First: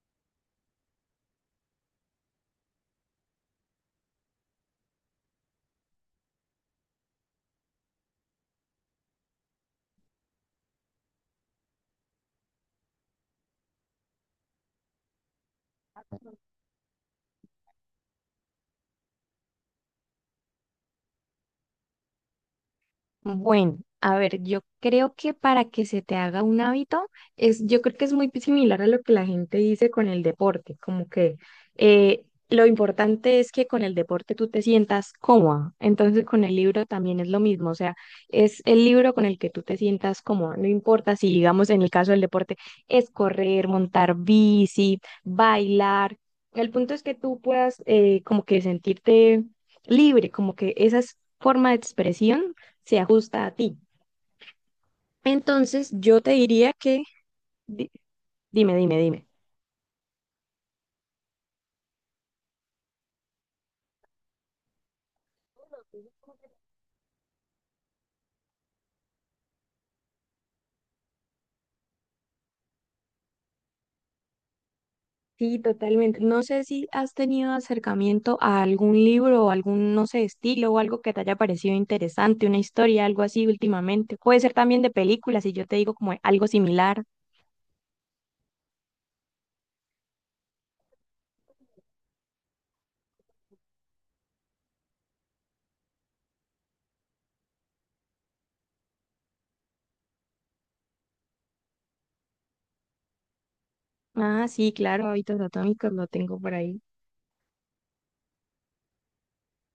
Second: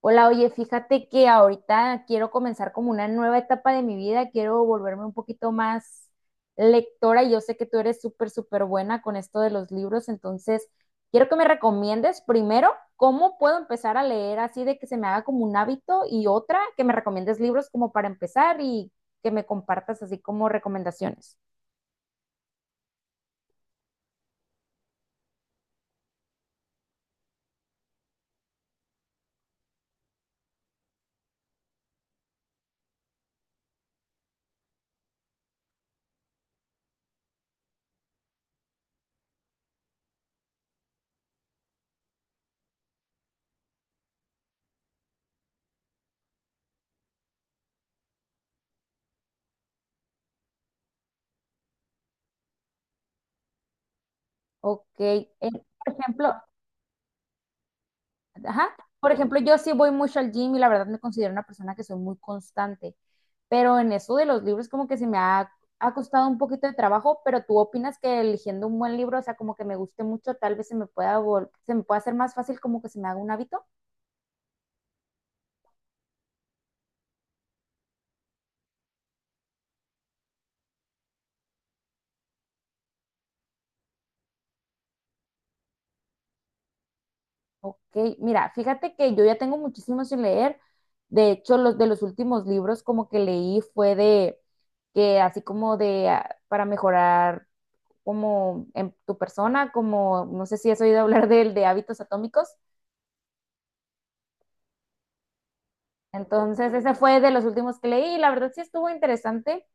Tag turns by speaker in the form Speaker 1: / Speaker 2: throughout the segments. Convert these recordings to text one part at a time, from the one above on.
Speaker 1: Hola, oye, fíjate que ahorita quiero comenzar como una nueva etapa de mi vida, quiero volverme un poquito más lectora y yo sé que tú eres súper buena con esto de los libros, entonces quiero que me recomiendes primero cómo puedo empezar a leer así de que se me haga como un hábito y otra que me recomiendes libros como para empezar y que me compartas así como recomendaciones.
Speaker 2: Bueno, a ver, yo creo que para que se te haga un hábito, yo creo que es muy similar a lo que la gente dice con el deporte, como que eh, lo importante es que con el deporte tú te sientas cómoda, entonces con el libro también es lo mismo, o sea, es el libro con el que tú te sientas cómoda, no importa si, digamos, en el caso del deporte es correr, montar bici, bailar, el punto es que tú puedas como que sentirte libre, como que esa es forma de expresión se ajusta a ti.
Speaker 1: Ok,
Speaker 2: Entonces,
Speaker 1: por
Speaker 2: yo te
Speaker 1: ejemplo.
Speaker 2: diría que, di-
Speaker 1: Ajá.
Speaker 2: dime, dime,
Speaker 1: Por
Speaker 2: dime.
Speaker 1: ejemplo, yo sí voy mucho al gym y la verdad me considero una persona que soy muy constante, pero en eso de los libros como que ha costado un poquito de trabajo, pero tú opinas que eligiendo un buen libro, o sea, como que me guste mucho, tal vez se me pueda hacer más fácil como que se me haga un hábito.
Speaker 2: Sí, totalmente. No sé si has tenido acercamiento a algún libro o algún, no sé, estilo o algo que te haya parecido interesante, una historia, algo así últimamente. Puede ser también de películas, si yo te digo como algo similar.
Speaker 1: Ok, mira, fíjate que yo ya tengo muchísimo sin leer. De hecho, los últimos libros como que leí fue de que así como de ah, para mejorar como en tu persona, como no sé si has oído hablar del de hábitos atómicos.
Speaker 2: Ah, sí, claro, hábitos atómicos lo tengo por
Speaker 1: Entonces,
Speaker 2: ahí.
Speaker 1: ese fue de los últimos que leí y la verdad sí estuvo interesante,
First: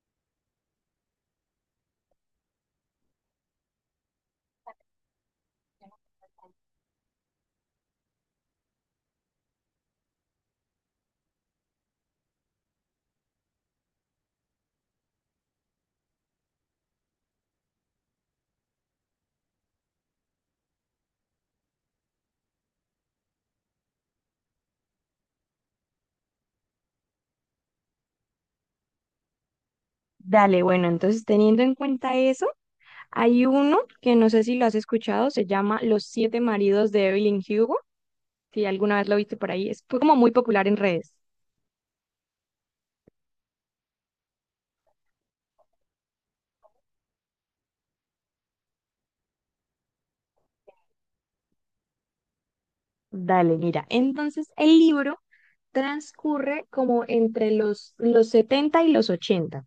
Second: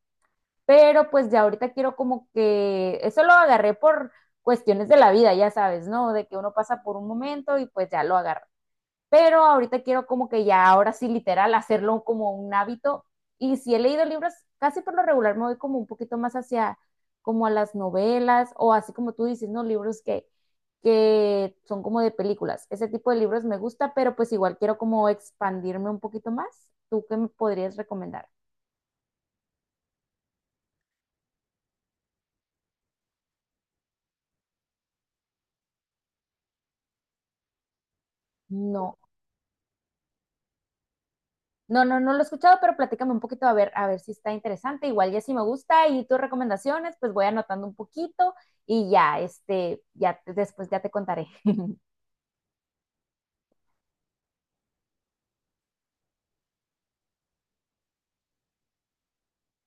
Speaker 1: pero pues ya ahorita quiero como que eso lo agarré por cuestiones de la vida, ya sabes, ¿no? De que uno pasa por un momento y pues ya lo agarra. Pero ahorita quiero como que ya ahora sí literal hacerlo como un hábito. Y si he leído libros, casi por lo regular me voy como un poquito más hacia como a las novelas o así como tú dices, ¿no? Que son como de películas. Ese tipo de libros me gusta, pero pues igual quiero como expandirme un poquito más. ¿Tú qué me podrías recomendar?
Speaker 2: Dale, bueno, entonces teniendo en cuenta eso, hay uno que no sé si lo has escuchado, se llama Los siete maridos de Evelyn Hugo. Si
Speaker 1: No.
Speaker 2: alguna vez lo viste por ahí, es como muy popular en redes.
Speaker 1: No lo he escuchado, pero platícame un poquito a ver si está interesante. Igual ya si me gusta y tus recomendaciones, pues voy anotando un poquito y ya, este, después ya te contaré.
Speaker 2: Dale, mira. Entonces, el libro transcurre como entre los 70 y los 80.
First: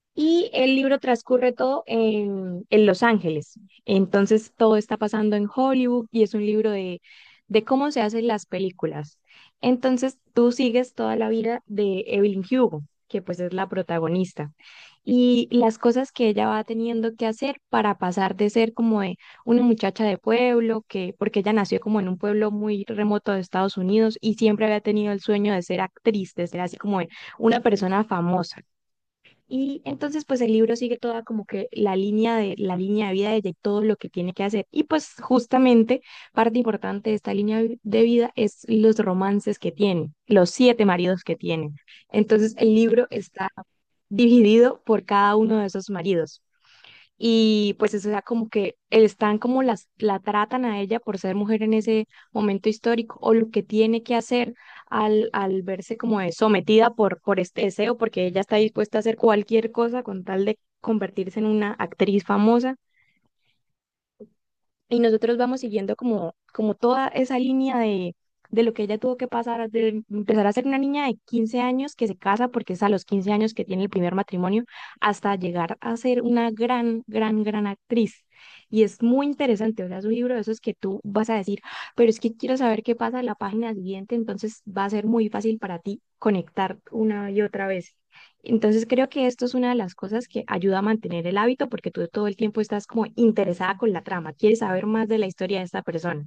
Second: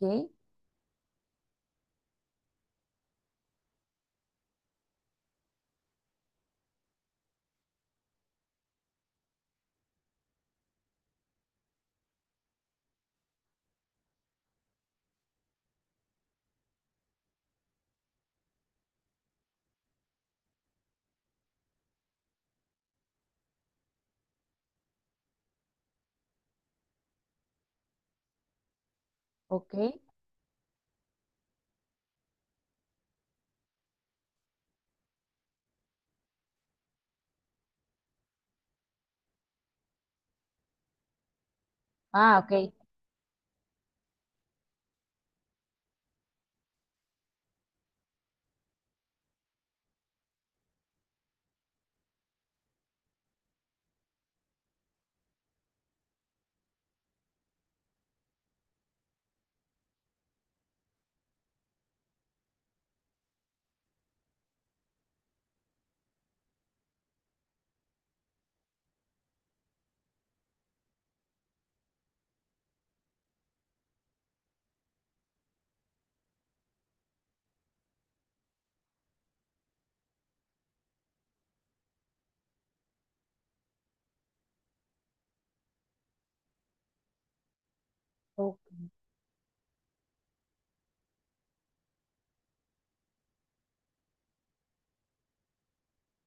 Speaker 1: Ok,
Speaker 2: Y el libro transcurre todo en Los Ángeles. Entonces todo está pasando en Hollywood y es un libro de cómo se hacen las películas. Entonces tú sigues toda la vida de Evelyn Hugo, que pues es la protagonista, y las cosas que ella va teniendo que hacer para pasar de ser como de una muchacha de pueblo, que porque ella nació como en un pueblo muy remoto de Estados Unidos y siempre había tenido el sueño de ser actriz, de ser así como de una persona famosa.
Speaker 1: ok.
Speaker 2: Y entonces, pues el libro sigue toda como que la línea de vida de ella y todo lo que tiene que hacer. Y pues justamente parte importante de esta línea de vida es los romances que tiene, los siete maridos que tiene.
Speaker 1: Ah,
Speaker 2: Entonces,
Speaker 1: ok.
Speaker 2: el libro está dividido por cada uno de esos maridos. Y pues eso, o sea, como que están como la tratan a ella por ser mujer en ese momento histórico o lo que tiene que hacer al verse como de sometida por este deseo, porque ella está dispuesta a hacer cualquier cosa con tal de convertirse en una actriz famosa. Y nosotros vamos siguiendo como toda esa línea de lo que ella tuvo que pasar, de empezar a ser una niña de 15 años que se casa porque es a los 15 años que tiene el primer matrimonio, hasta llegar a ser una gran, gran, gran actriz. Y es muy interesante, o sea, es un libro de esos que tú vas a decir, pero es que quiero saber qué pasa en la página siguiente, entonces va a ser muy fácil para ti conectar una y otra vez.
Speaker 1: Ok.
Speaker 2: Entonces creo que esto es una de las cosas que ayuda a mantener el hábito porque tú todo el tiempo estás como interesada con la trama, quieres saber más de la historia de esta persona.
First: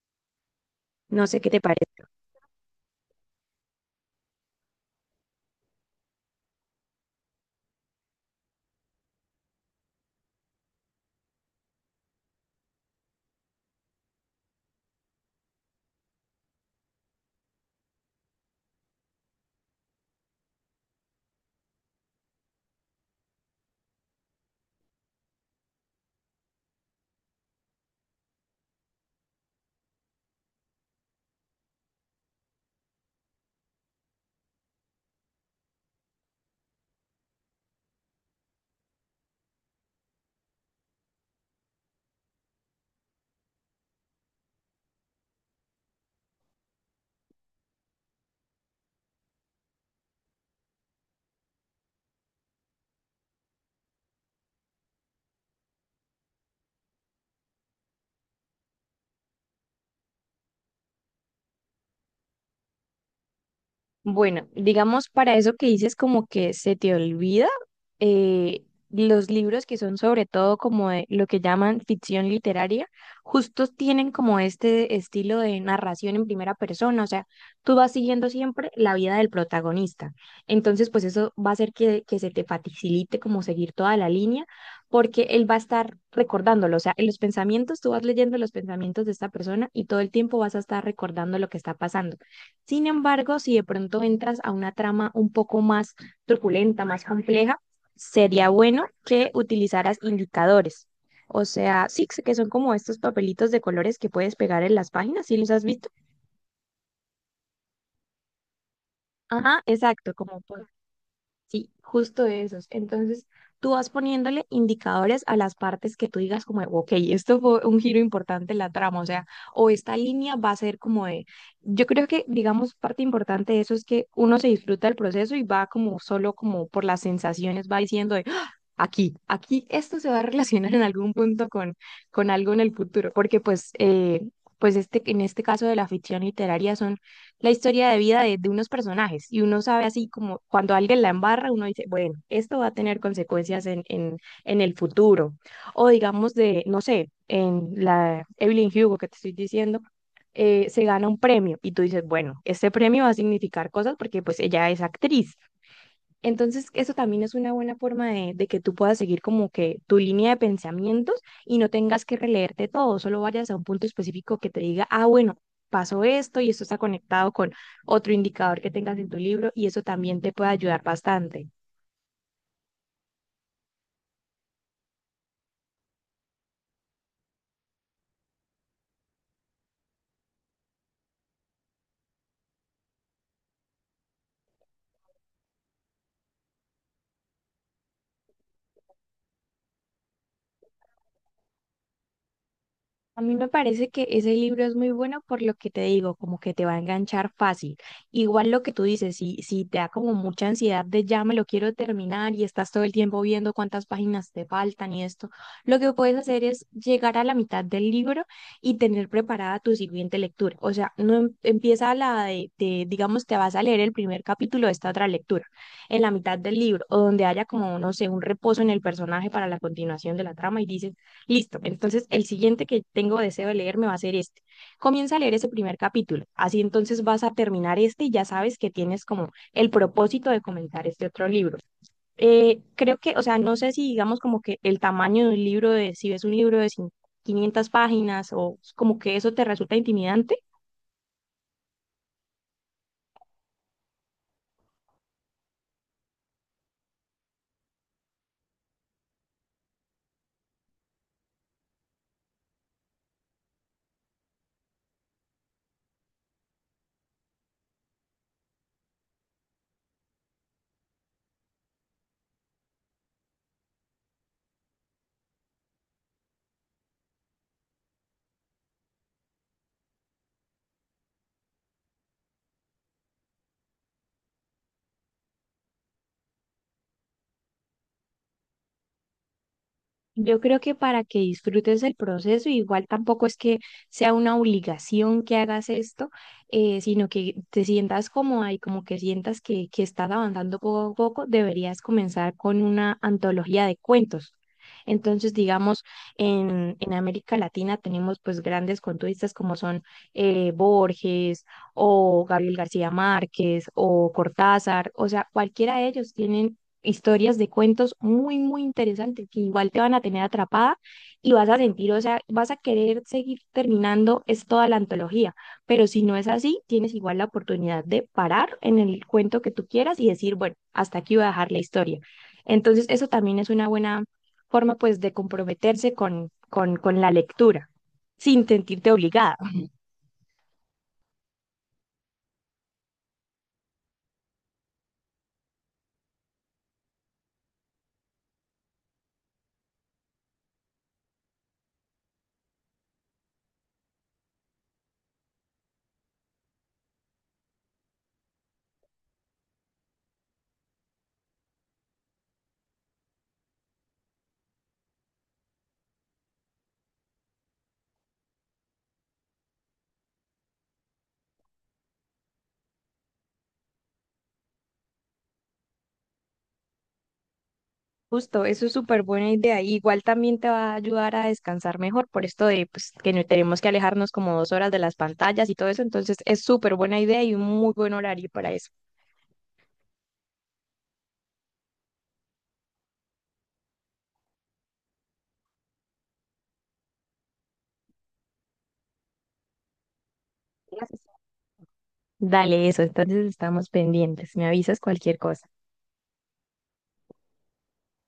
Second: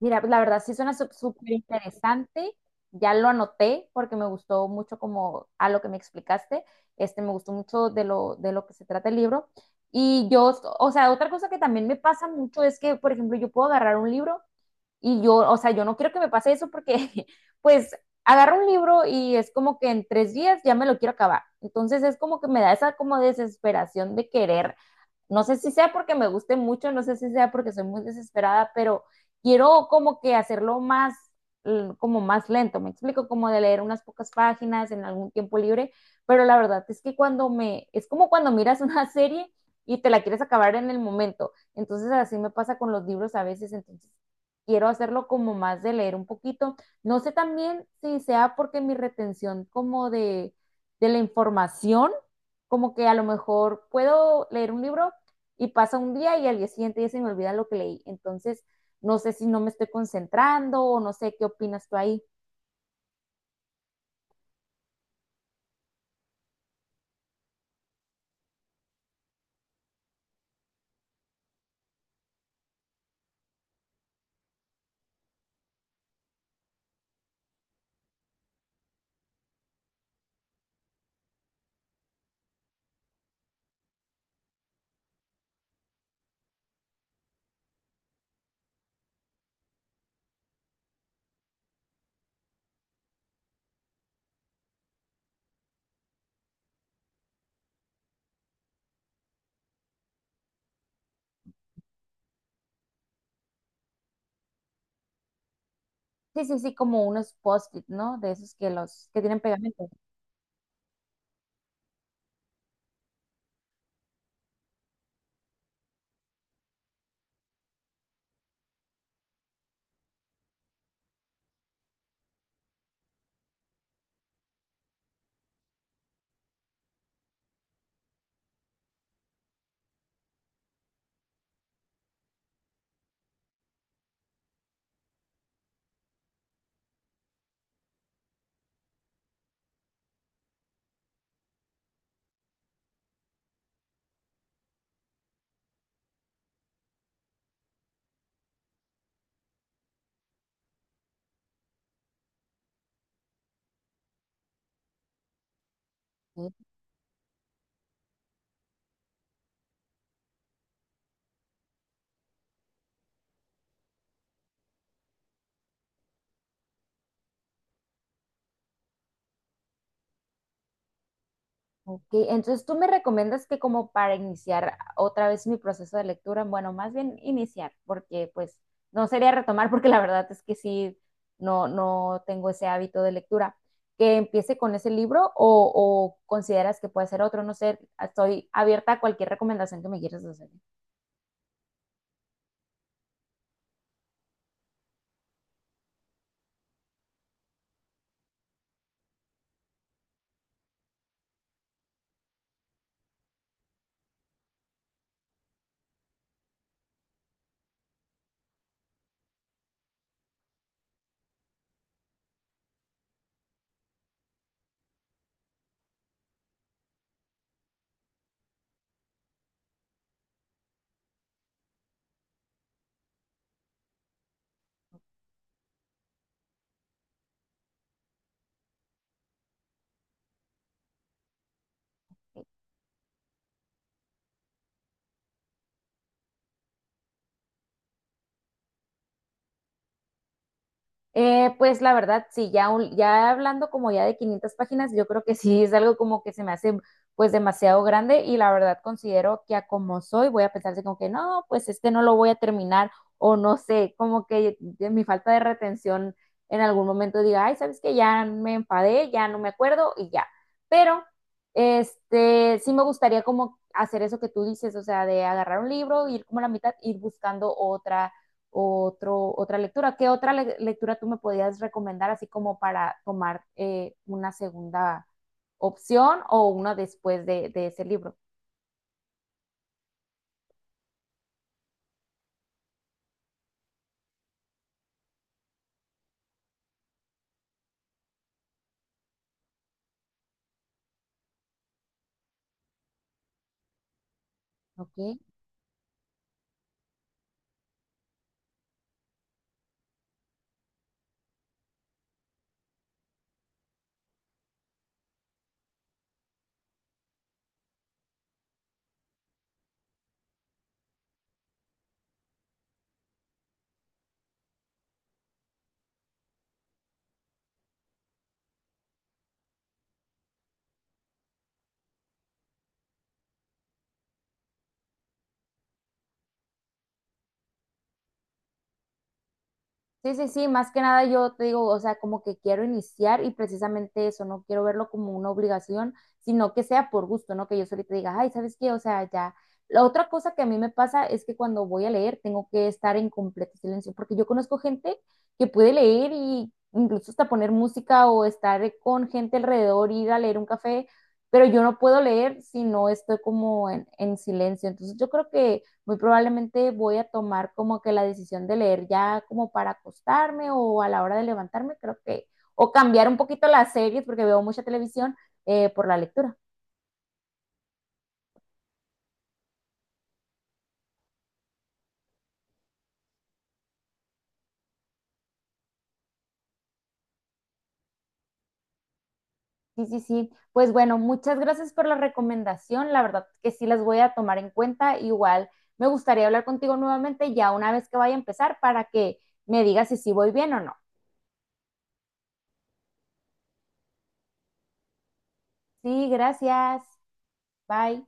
Speaker 1: Mira, la verdad sí suena
Speaker 2: No sé qué
Speaker 1: súper
Speaker 2: te parece.
Speaker 1: interesante. Ya lo anoté porque me gustó mucho como a lo que me explicaste. Este, me gustó mucho de lo que se trata el libro. Y yo, o sea, otra cosa que también me pasa mucho es que, por ejemplo, yo puedo agarrar un libro. Y yo, o sea, yo no quiero que me pase eso porque, pues, agarro un libro y es como que en 3 días ya me lo quiero acabar. Entonces es como que me da esa como desesperación de querer, no sé si sea porque me guste mucho, no sé si sea porque soy muy desesperada, pero quiero como que como más lento, me explico, como de leer unas pocas páginas en algún tiempo libre, pero la verdad es que es como cuando miras una serie y te la quieres acabar en el momento, entonces así me pasa con los libros a veces, entonces quiero hacerlo como más de leer un poquito, no sé también si sea porque mi de la información, como que a lo mejor puedo leer un libro y pasa un día y al día siguiente ya se me olvida lo que leí. Entonces, no sé si no me estoy concentrando o no sé qué opinas tú ahí.
Speaker 2: Bueno, digamos para eso que dices como que se te olvida, eh, los libros que son sobre todo como de lo que llaman ficción literaria, justos tienen como este estilo de narración en primera persona, o sea, tú vas siguiendo siempre la vida del protagonista. Entonces, pues eso va a hacer que, se te facilite como seguir toda la línea, porque él va a estar recordándolo, o sea, en los pensamientos, tú vas leyendo los pensamientos de esta persona y todo el tiempo vas a estar recordando lo que está pasando. Sin embargo, si de pronto entras a una trama un poco más truculenta, más compleja, sería bueno que utilizaras indicadores. O sea, sí, que son como estos papelitos de colores que puedes pegar en las páginas, ¿sí los has visto?
Speaker 1: Sí, sí, sí, como unos post-it, ¿no? De esos que los que tienen
Speaker 2: Ajá,
Speaker 1: pegamento.
Speaker 2: exacto, como por Sí, justo esos. Entonces, tú vas poniéndole indicadores a las partes que tú digas como, de, ok, esto fue un giro importante en la trama, o sea, o esta línea va a ser como de, yo creo que, digamos, parte importante de eso es que uno se disfruta del proceso y va como solo como por las sensaciones, va diciendo de, "Ah, aquí, aquí esto se va a relacionar en algún punto con algo en el futuro, porque pues, pues este, en este caso de la ficción literaria son la historia de vida de unos personajes y uno sabe así como cuando alguien la embarra, uno dice, bueno, esto va a tener consecuencias en el futuro. O digamos de, no sé, en la Evelyn Hugo que te estoy diciendo, se gana un premio y tú dices, bueno, este premio va a significar cosas porque pues ella es actriz.
Speaker 1: Sí.
Speaker 2: Entonces, eso también es una buena forma de que tú puedas seguir como que tu línea de pensamientos y no tengas que releerte todo, solo vayas a un punto específico que te diga, ah, bueno, pasó esto y esto está conectado con otro indicador que tengas en tu libro y eso también te puede ayudar bastante.
Speaker 1: Ok, entonces tú me recomiendas que como para iniciar otra vez mi proceso de lectura, bueno, más bien iniciar, porque pues no sería retomar, porque la verdad es que sí, no tengo ese hábito de lectura. Que empiece con ese libro o consideras que puede ser otro, no sé, estoy abierta a cualquier recomendación que me quieras hacer.
Speaker 2: A mí me parece que ese libro es muy bueno por lo que te digo, como que te va a enganchar fácil. Igual lo que tú dices, si te da como mucha ansiedad de ya me lo quiero terminar y estás todo el tiempo viendo cuántas páginas te faltan y esto, lo que puedes hacer es llegar a la mitad del libro y tener preparada tu siguiente lectura. O sea, no empieza la de, digamos, te vas a leer el primer capítulo de esta otra lectura, en la mitad del libro, o donde haya como, no sé, un reposo en el personaje para la continuación de la trama y dices Listo. Entonces, el siguiente que tengo deseo de leerme va a ser este. Comienza a leer ese primer capítulo. Así entonces vas a terminar este y ya sabes que tienes como el propósito de comenzar este otro libro. Creo que, o sea, no sé si digamos como que el tamaño de un libro, de, si ves un libro de 500 páginas o como que eso te resulta intimidante.
Speaker 1: Pues la verdad, sí, ya, ya hablando como ya de 500 páginas, yo creo que sí es algo como que se me hace pues demasiado grande y la verdad considero que a como soy voy a pensarse como que no, pues este no lo voy a terminar o no sé, como que de mi falta de retención en algún momento diga, ay, ¿sabes qué? Ya me enfadé, ya no me acuerdo y ya. Pero este sí me gustaría como hacer eso que tú dices, o sea, de agarrar un libro, ir como a la mitad, ir buscando otra otro, otra lectura. ¿Qué otra le lectura tú me podías recomendar así como para tomar una segunda opción o una después de ese libro?
Speaker 2: Yo creo que para que disfrutes el proceso, igual tampoco es que sea una obligación que hagas esto, sino que te sientas cómoda y como que sientas que, estás avanzando poco a poco, deberías comenzar con una antología de cuentos.
Speaker 1: Ok.
Speaker 2: Entonces, digamos, en América Latina tenemos pues grandes cuentistas como son Borges o Gabriel García Márquez o Cortázar, o sea, cualquiera de ellos tienen historias de cuentos muy, muy interesantes que igual te van a tener atrapada y vas a sentir, o sea, vas a querer seguir terminando, es toda la antología, pero si no es así, tienes igual la oportunidad de parar en el cuento que tú quieras y decir, bueno, hasta aquí voy a dejar la historia. Entonces, eso también es una buena forma, pues, de comprometerse con la lectura sin sentirte obligada.
Speaker 1: Sí, sí, sí, más que nada yo te digo, o sea, como que quiero iniciar y precisamente eso, no quiero verlo como una obligación, sino que sea por gusto, ¿no? Que yo solita diga, ay, ¿sabes qué? O sea, ya. La otra cosa que a mí me pasa es que cuando voy a leer tengo que estar en completo silencio, porque yo conozco gente que puede leer y incluso hasta poner música o estar con gente alrededor, ir a leer un café, pero yo no puedo leer si no estoy como en silencio. Entonces yo creo que muy probablemente voy a tomar como que la decisión de leer ya como para acostarme o a la hora de levantarme, creo que, o cambiar un poquito las series porque veo mucha televisión por la lectura.
Speaker 2: Justo, eso es súper buena idea. Y igual también te va a ayudar a descansar mejor por esto de pues, que no tenemos que alejarnos como 2 horas de las pantallas y todo eso. Entonces es súper buena idea y un muy buen horario para eso.
Speaker 1: Sí, sí, sí. Pues bueno, muchas gracias por la recomendación. La verdad que sí las voy a tomar en cuenta. Igual me gustaría hablar contigo nuevamente ya una vez que vaya a empezar para que me digas si sí voy bien o no.
Speaker 2: Gracias. Dale eso, entonces estamos pendientes. Me avisas cualquier cosa.
Speaker 1: Sí, gracias. Bye.